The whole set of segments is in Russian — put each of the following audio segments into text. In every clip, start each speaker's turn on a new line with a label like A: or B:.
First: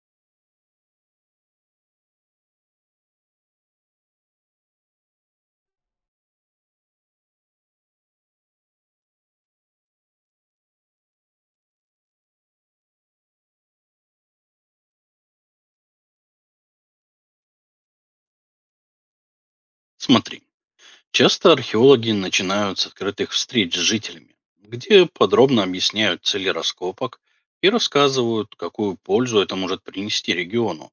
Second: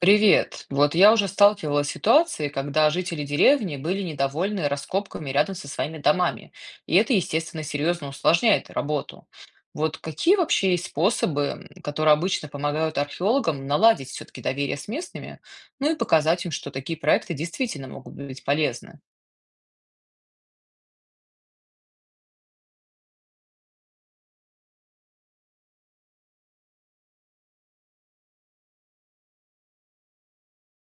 A: Привет. Вот я уже сталкивалась с ситуацией, когда жители деревни были недовольны раскопками рядом со своими домами. И это, естественно, серьезно усложняет работу. Вот какие вообще есть способы, которые обычно помогают археологам наладить все-таки доверие с местными, ну и показать им, что такие проекты действительно могут быть полезны?
B: Смотри, часто археологи начинают с открытых встреч с жителями, где подробно объясняют цели раскопок и рассказывают, какую пользу это может принести региону.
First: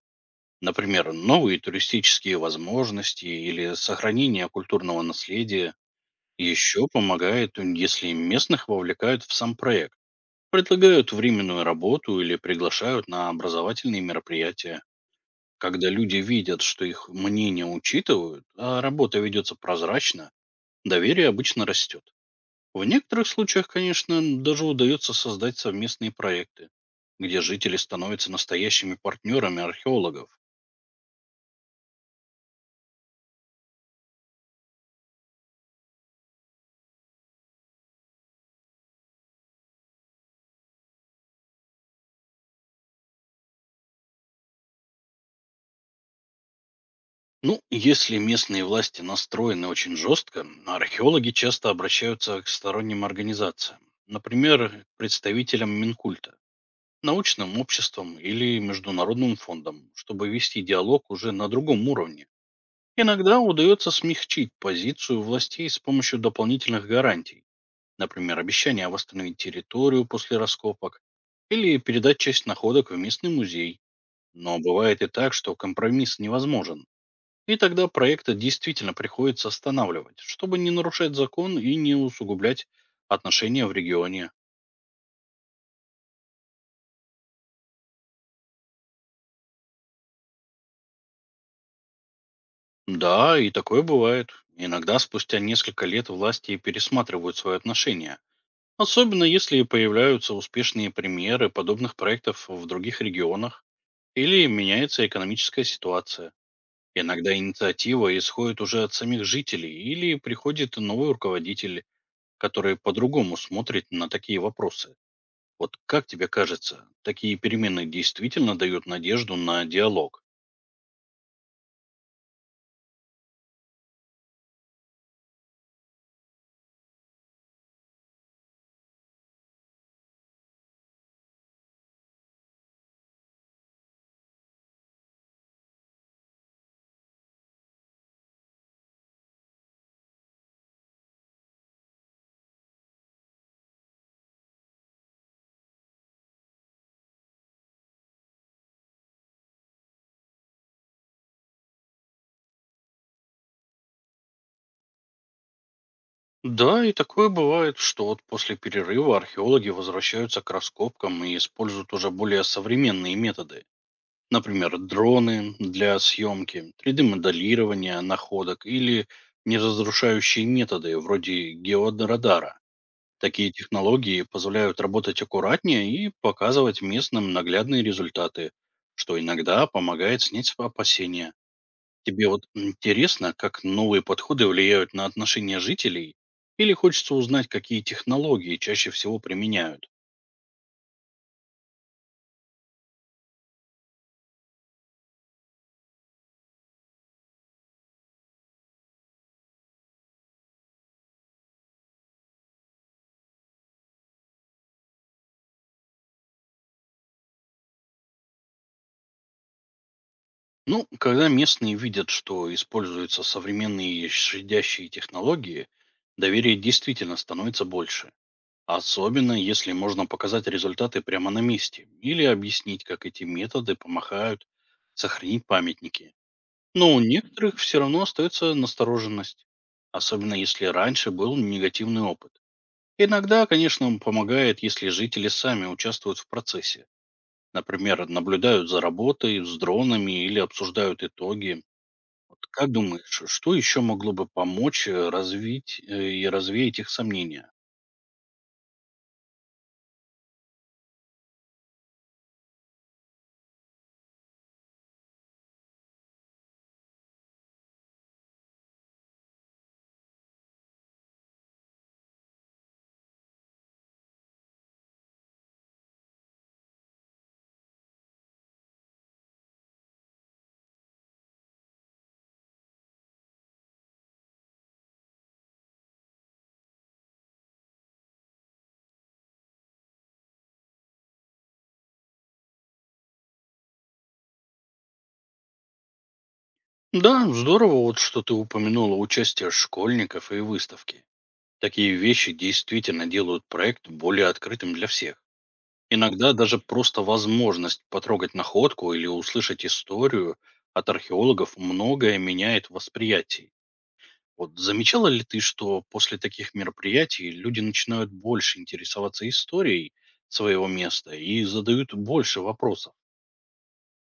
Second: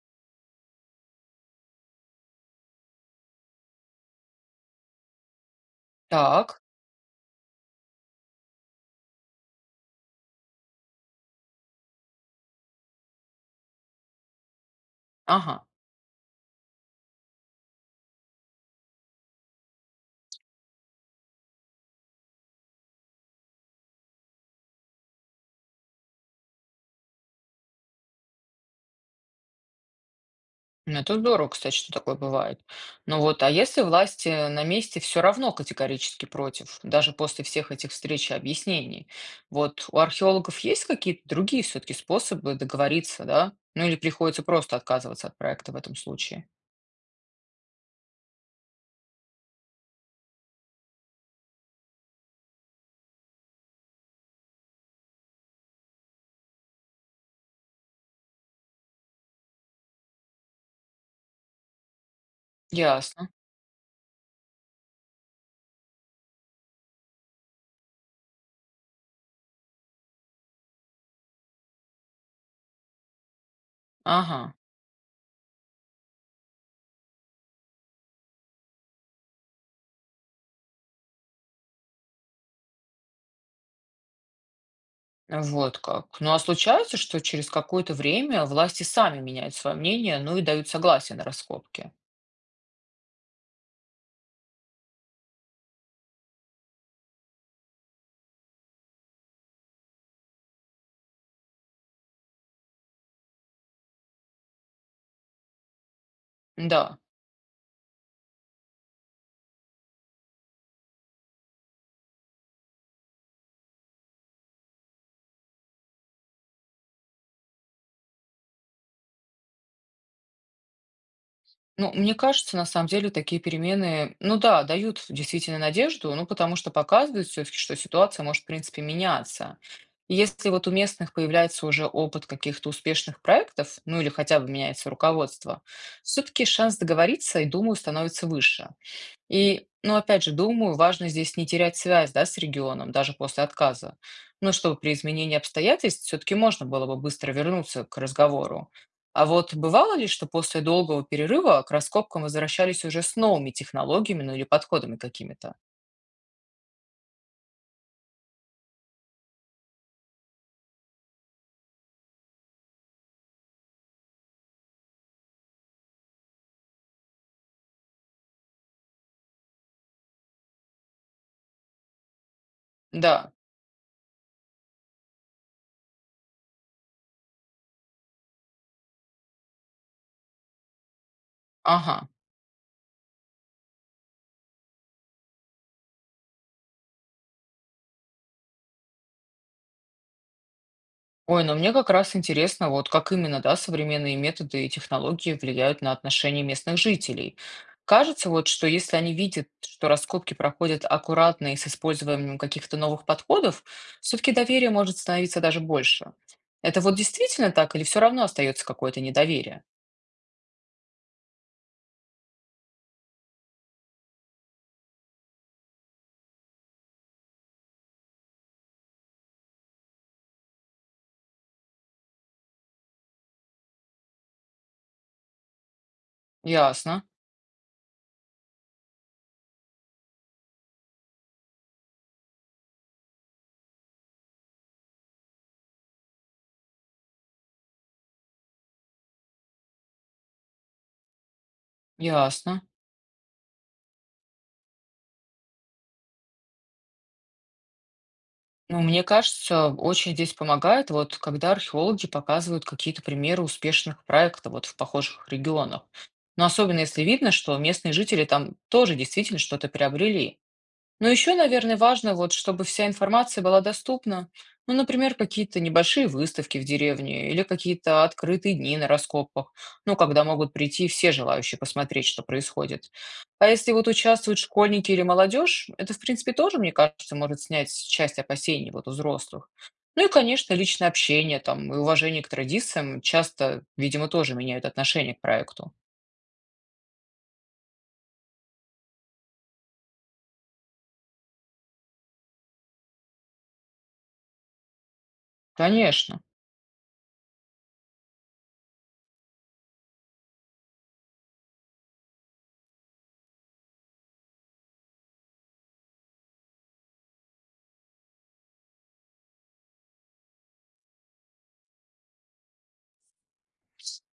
B: Например, новые туристические возможности или сохранение культурного наследия.
A: Так,
B: Еще помогает, если местных вовлекают в сам проект, предлагают временную работу или приглашают на образовательные мероприятия.
A: ага.
B: Когда люди видят, что их мнение учитывают, а работа ведется прозрачно, доверие обычно растет. В некоторых случаях, конечно, даже удается создать совместные проекты, где жители становятся настоящими партнерами археологов.
A: Ну, это здорово, кстати, что такое бывает. Ну вот, а если власти на месте все равно категорически против, даже после всех этих встреч и объяснений, вот у археологов есть какие-то другие все-таки способы договориться, да? Ну или приходится просто отказываться от проекта в этом случае?
B: Ну, если местные власти настроены очень жестко, археологи часто обращаются к сторонним организациям, например, к представителям Минкульта, научным обществам или международным фондам, чтобы вести диалог уже на другом уровне.
A: Ясно.
B: Иногда удается смягчить позицию властей с помощью дополнительных гарантий. Например, обещание восстановить территорию после раскопок или передать часть находок в местный музей.
A: Ага.
B: Но бывает и так, что компромисс невозможен. И тогда проекты действительно приходится останавливать, чтобы не нарушать закон и не усугублять отношения в регионе.
A: Вот как. Ну а случается, что через какое-то время власти сами меняют свое мнение, ну и дают согласие на раскопки?
B: Да, и такое бывает. Иногда спустя несколько лет власти пересматривают свои отношения. Особенно если появляются успешные примеры подобных проектов в других регионах или меняется экономическая ситуация.
A: Да.
B: Иногда инициатива исходит уже от самих жителей или приходит новый руководитель, который по-другому смотрит на такие вопросы. Вот как тебе кажется, такие перемены действительно дают надежду на диалог?
A: Ну, мне кажется, на самом деле такие перемены, ну да, дают действительно надежду, ну потому что показывают все-таки, что ситуация может, в принципе, меняться. И если вот у местных появляется уже опыт каких-то успешных проектов, ну или хотя бы меняется руководство, все-таки шанс договориться, и думаю, становится выше. И, ну, опять же, думаю, важно здесь не терять связь, да, с регионом, даже после отказа. Ну, чтобы при изменении обстоятельств все-таки можно было бы быстро вернуться к разговору. А вот бывало ли, что после долгого перерыва к раскопкам возвращались уже с новыми технологиями, ну или подходами какими-то?
B: Да, и такое бывает, что вот после перерыва археологи возвращаются к раскопкам и используют уже более современные методы. Например, дроны для съемки, 3D моделирования находок или неразрушающие методы вроде георадара.
A: Да,
B: Такие технологии позволяют работать аккуратнее и показывать местным наглядные результаты, что иногда помогает снять опасения.
A: ага.
B: Тебе вот интересно, как новые подходы влияют на отношения жителей? Или хочется узнать, какие технологии чаще всего применяют?
A: Ой, но мне как раз интересно, вот как именно, да, современные методы и технологии влияют на отношения местных жителей. Кажется, вот, что если они видят, что раскопки проходят аккуратно и с использованием каких-то новых подходов, все-таки доверие может становиться даже больше. Это вот действительно так или все равно остается какое-то недоверие?
B: Ну, когда местные видят, что используются современные щадящие технологии, доверие действительно становится больше. Особенно если можно показать результаты прямо на месте или объяснить, как эти методы помогают сохранить памятники. Но у
A: Ясно,
B: некоторых все равно остается настороженность, особенно если раньше был негативный опыт. Иногда, конечно, помогает, если жители сами участвуют в процессе. Например, наблюдают за работой с дронами или обсуждают итоги. Вот
A: ясно.
B: как думаешь, что еще могло бы помочь развить и развеять их сомнения?
A: Ну, мне кажется, очень здесь помогает, вот когда археологи показывают какие-то примеры успешных проектов вот в похожих регионах. Но особенно если видно, что местные жители там тоже действительно что-то приобрели. Но еще, наверное, важно, вот, чтобы вся информация была доступна. Ну, например, какие-то небольшие выставки в деревне или какие-то открытые дни на раскопках, ну, когда могут прийти все желающие посмотреть, что происходит. А если вот участвуют школьники или молодежь, это, в принципе, тоже, мне кажется, может снять часть опасений вот у взрослых. Ну и, конечно, личное общение там и уважение к традициям часто, видимо, тоже меняют отношение к проекту.
B: Да, здорово, вот что ты упомянула участие школьников и выставки. Такие вещи действительно делают проект более открытым для всех.
A: Конечно.
B: Иногда даже просто возможность потрогать находку или услышать историю от археологов многое меняет восприятие. Вот замечала ли ты, что после таких мероприятий люди начинают больше интересоваться историей своего места и задают больше вопросов?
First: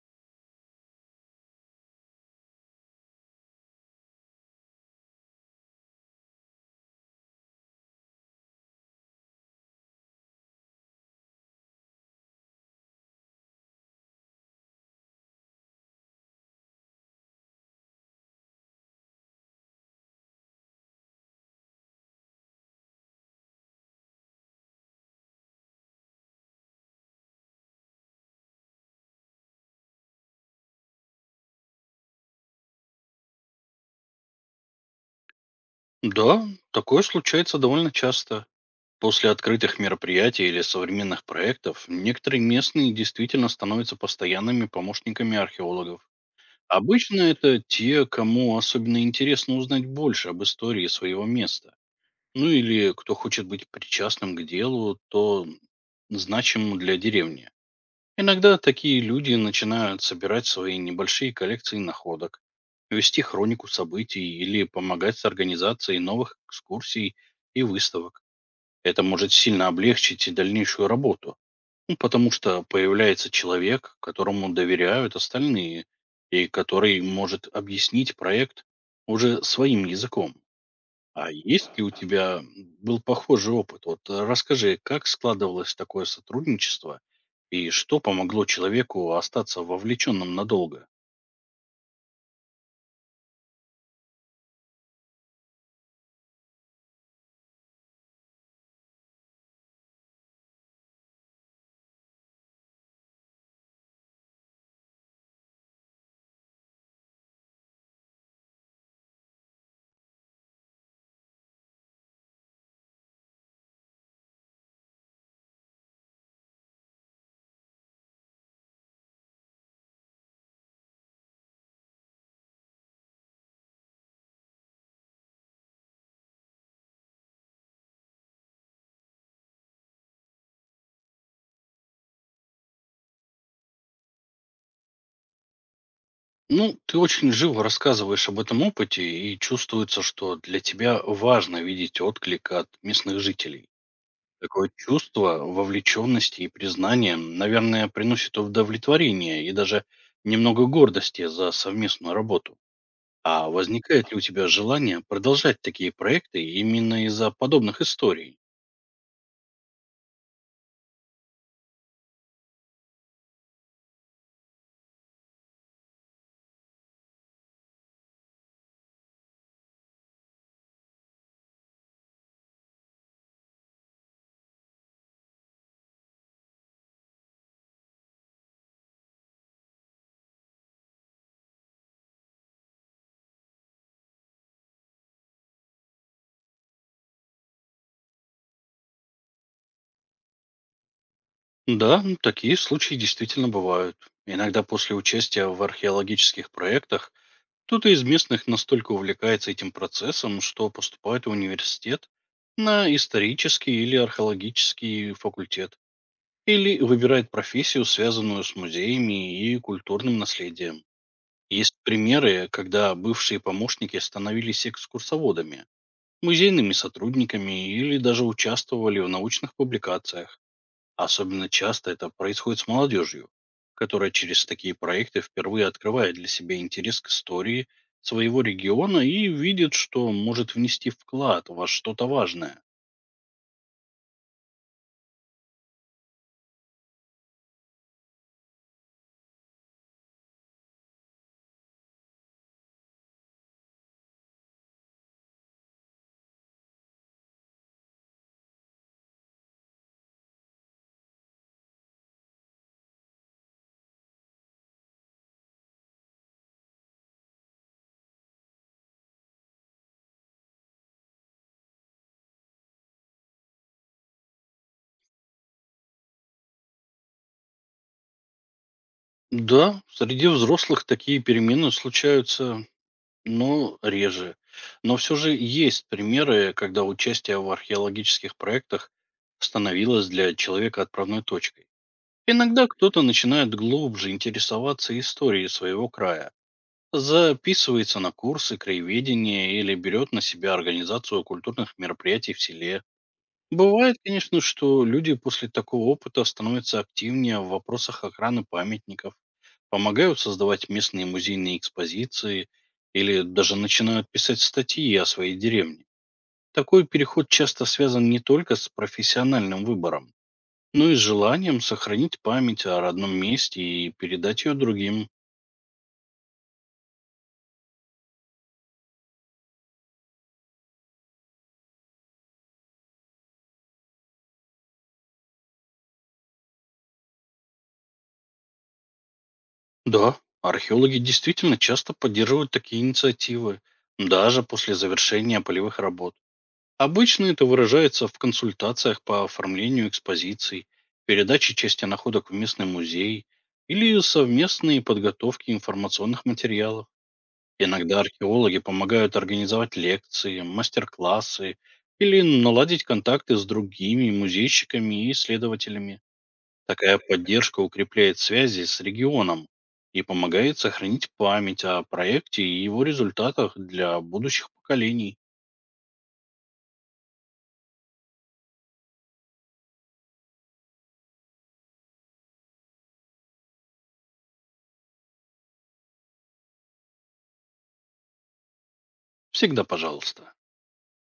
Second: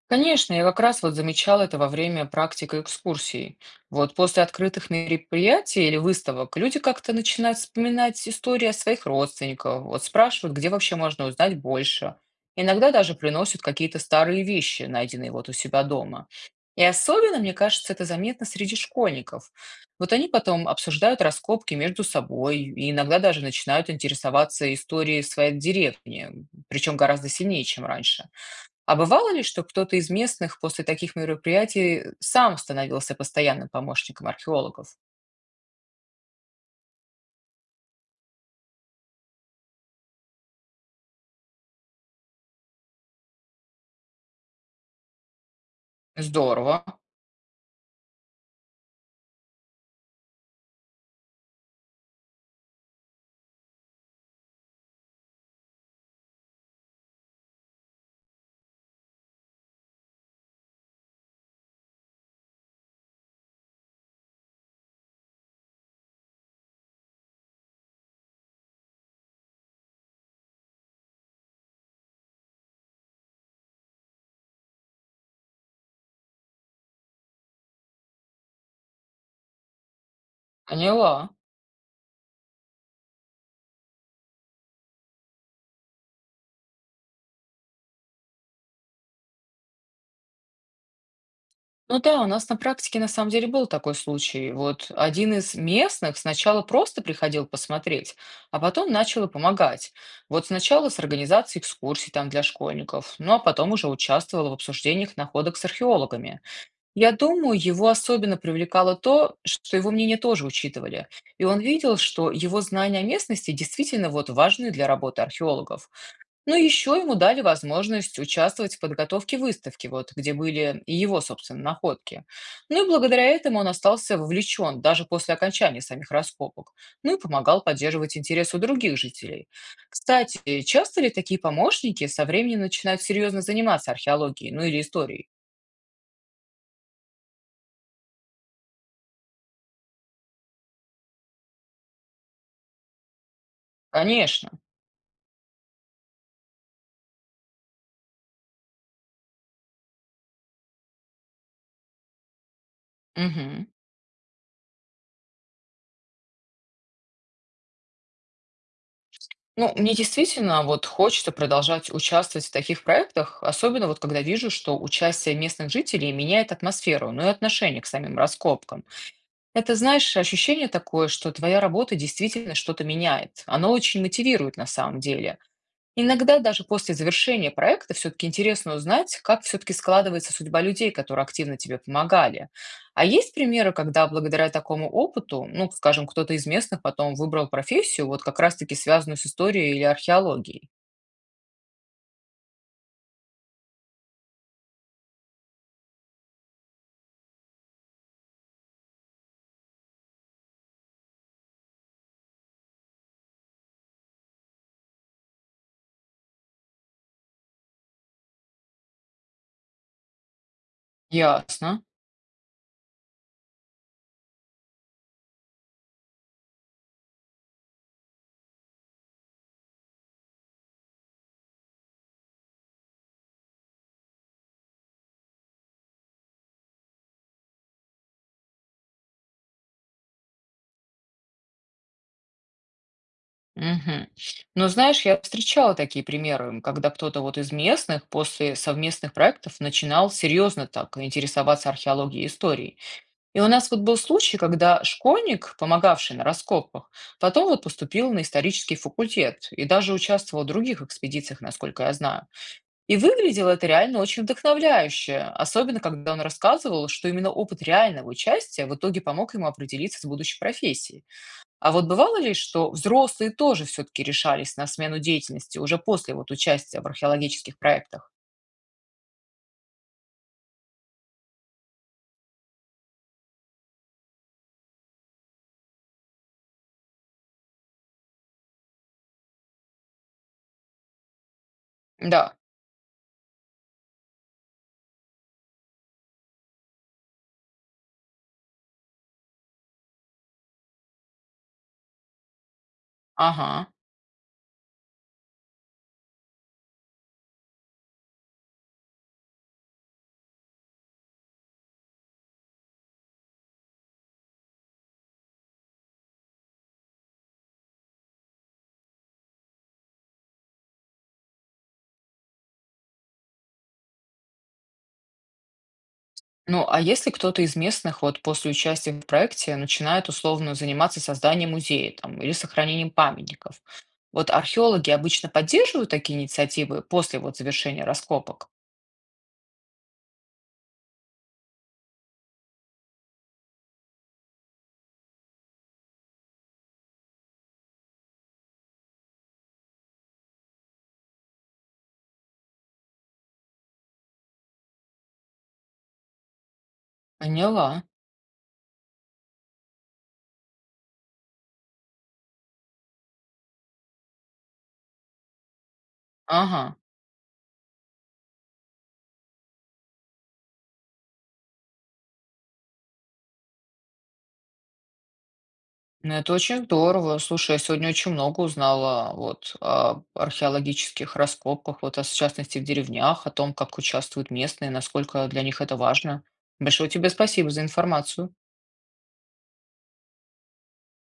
A: Конечно, я как раз вот замечал это во время практик и экскурсий. Вот после открытых мероприятий или выставок люди как-то начинают вспоминать истории о своих родственниках, вот спрашивают, где вообще можно узнать больше. Иногда даже приносят какие-то старые вещи, найденные вот у себя дома. И особенно, мне кажется, это заметно среди школьников. Вот они потом обсуждают раскопки между собой и иногда даже начинают интересоваться историей своей деревни, причем гораздо сильнее, чем раньше. А бывало ли, что кто-то из местных после таких мероприятий сам становился постоянным помощником археологов?
B: Да, такое случается довольно часто. После открытых мероприятий или современных проектов некоторые местные действительно становятся постоянными помощниками археологов.
A: Здорово,
B: Обычно это те, кому особенно интересно узнать больше об истории своего места. Ну или кто хочет быть причастным к делу, то значимому для деревни. Иногда такие люди начинают собирать свои небольшие коллекции находок, вести хронику событий или помогать с организацией новых экскурсий и выставок. Это может сильно облегчить и дальнейшую работу, ну, потому что появляется человек, которому доверяют остальные, и который может объяснить проект уже своим языком. А
A: поняла.
B: есть ли у тебя был похожий опыт? Вот расскажи, как складывалось такое сотрудничество и что помогло человеку остаться вовлеченным надолго?
A: Ну да, у нас на практике на самом деле был такой случай. Вот один из местных сначала просто приходил посмотреть, а потом начал и помогать. Вот сначала с организацией экскурсий там для школьников, ну а потом уже участвовал в обсуждениях находок с археологами. Я думаю, его особенно привлекало то, что его мнение тоже учитывали, и он видел, что его знания о местности действительно вот важны для работы археологов. Но еще ему дали возможность участвовать в подготовке выставки, вот, где были и его, собственно, находки. Ну и благодаря этому он остался вовлечен даже после окончания самих раскопок, ну и помогал поддерживать интерес у других жителей. Кстати, часто ли такие помощники со временем начинают серьезно заниматься археологией, ну или историей?
B: Ну, ты очень живо рассказываешь об этом опыте, и чувствуется, что для тебя важно видеть отклик от местных жителей.
A: Конечно.
B: Такое чувство вовлеченности и признания, наверное, приносит удовлетворение и даже немного гордости за совместную работу. А
A: Мгм.
B: возникает ли у тебя желание продолжать такие проекты именно из-за подобных историй?
A: Ну, мне действительно вот хочется продолжать участвовать в таких проектах, особенно вот когда вижу, что участие местных жителей меняет атмосферу, ну и отношение к самим раскопкам. Это, знаешь, ощущение такое, что твоя работа действительно что-то меняет. Оно очень мотивирует на самом деле. Иногда даже после завершения проекта все-таки интересно узнать, как все-таки складывается судьба людей, которые активно тебе помогали. А есть примеры, когда благодаря такому опыту, ну, скажем, кто-то из местных потом выбрал профессию, вот как раз-таки связанную с историей или археологией?
B: Да, такие случаи действительно бывают. Иногда после участия в археологических проектах кто-то из местных настолько увлекается этим процессом, что поступает в университет на исторический или археологический факультет. Или выбирает профессию, связанную с музеями и культурным наследием. Есть
A: Ясно.
B: примеры, когда бывшие помощники становились экскурсоводами, музейными сотрудниками или даже участвовали в научных публикациях. Особенно часто это происходит с молодежью, которая через такие проекты впервые открывает для себя интерес к истории своего региона и видит, что может внести вклад во что-то важное.
A: Мгм. Но знаешь, я встречала такие примеры, когда кто-то вот из местных после совместных проектов начинал серьезно так интересоваться археологией и историей. И у нас вот был случай, когда школьник, помогавший на раскопках, потом вот поступил на исторический факультет и даже участвовал в других экспедициях, насколько я знаю. И выглядело это реально очень вдохновляюще, особенно когда он рассказывал, что именно опыт реального участия в итоге помог ему определиться с будущей профессией. А вот бывало ли, что взрослые тоже все-таки решались на смену деятельности уже после вот участия в археологических проектах?
B: Да, среди взрослых такие перемены случаются. Ну, реже. Но все же есть примеры, когда участие в археологических проектах становилось для человека отправной точкой.
A: Да,
B: Иногда кто-то начинает глубже интересоваться историей своего края, записывается на курсы краеведения или берет на себя организацию культурных мероприятий в селе.
A: ага.
B: Бывает, конечно, что люди после такого опыта становятся активнее в вопросах охраны памятников, помогают создавать местные музейные экспозиции или даже начинают писать статьи о своей деревне. Такой переход часто связан не только с профессиональным выбором, но и с желанием сохранить память о родном месте и передать ее другим.
A: Ну, а если кто-то из местных вот после участия в проекте начинает условно заниматься созданием музея там, или сохранением памятников, вот археологи обычно поддерживают такие инициативы после вот завершения раскопок?
B: Да, археологи действительно часто поддерживают такие инициативы, даже после завершения полевых работ. Обычно это выражается в консультациях по оформлению экспозиций, передаче части находок в местный музей или совместной подготовке информационных материалов.
A: Поняла.
B: Иногда археологи помогают организовать лекции, мастер-классы или наладить контакты с другими музейщиками и исследователями.
A: Ага.
B: Такая поддержка укрепляет связи с регионом и помогает сохранить память о проекте и его результатах для будущих поколений.
A: Ну, это очень здорово. Слушай, я сегодня очень много узнала вот о археологических раскопках, вот о, в частности в деревнях, о том, как участвуют местные, насколько для них это важно. Большое тебе спасибо за информацию.
B: Всегда пожалуйста.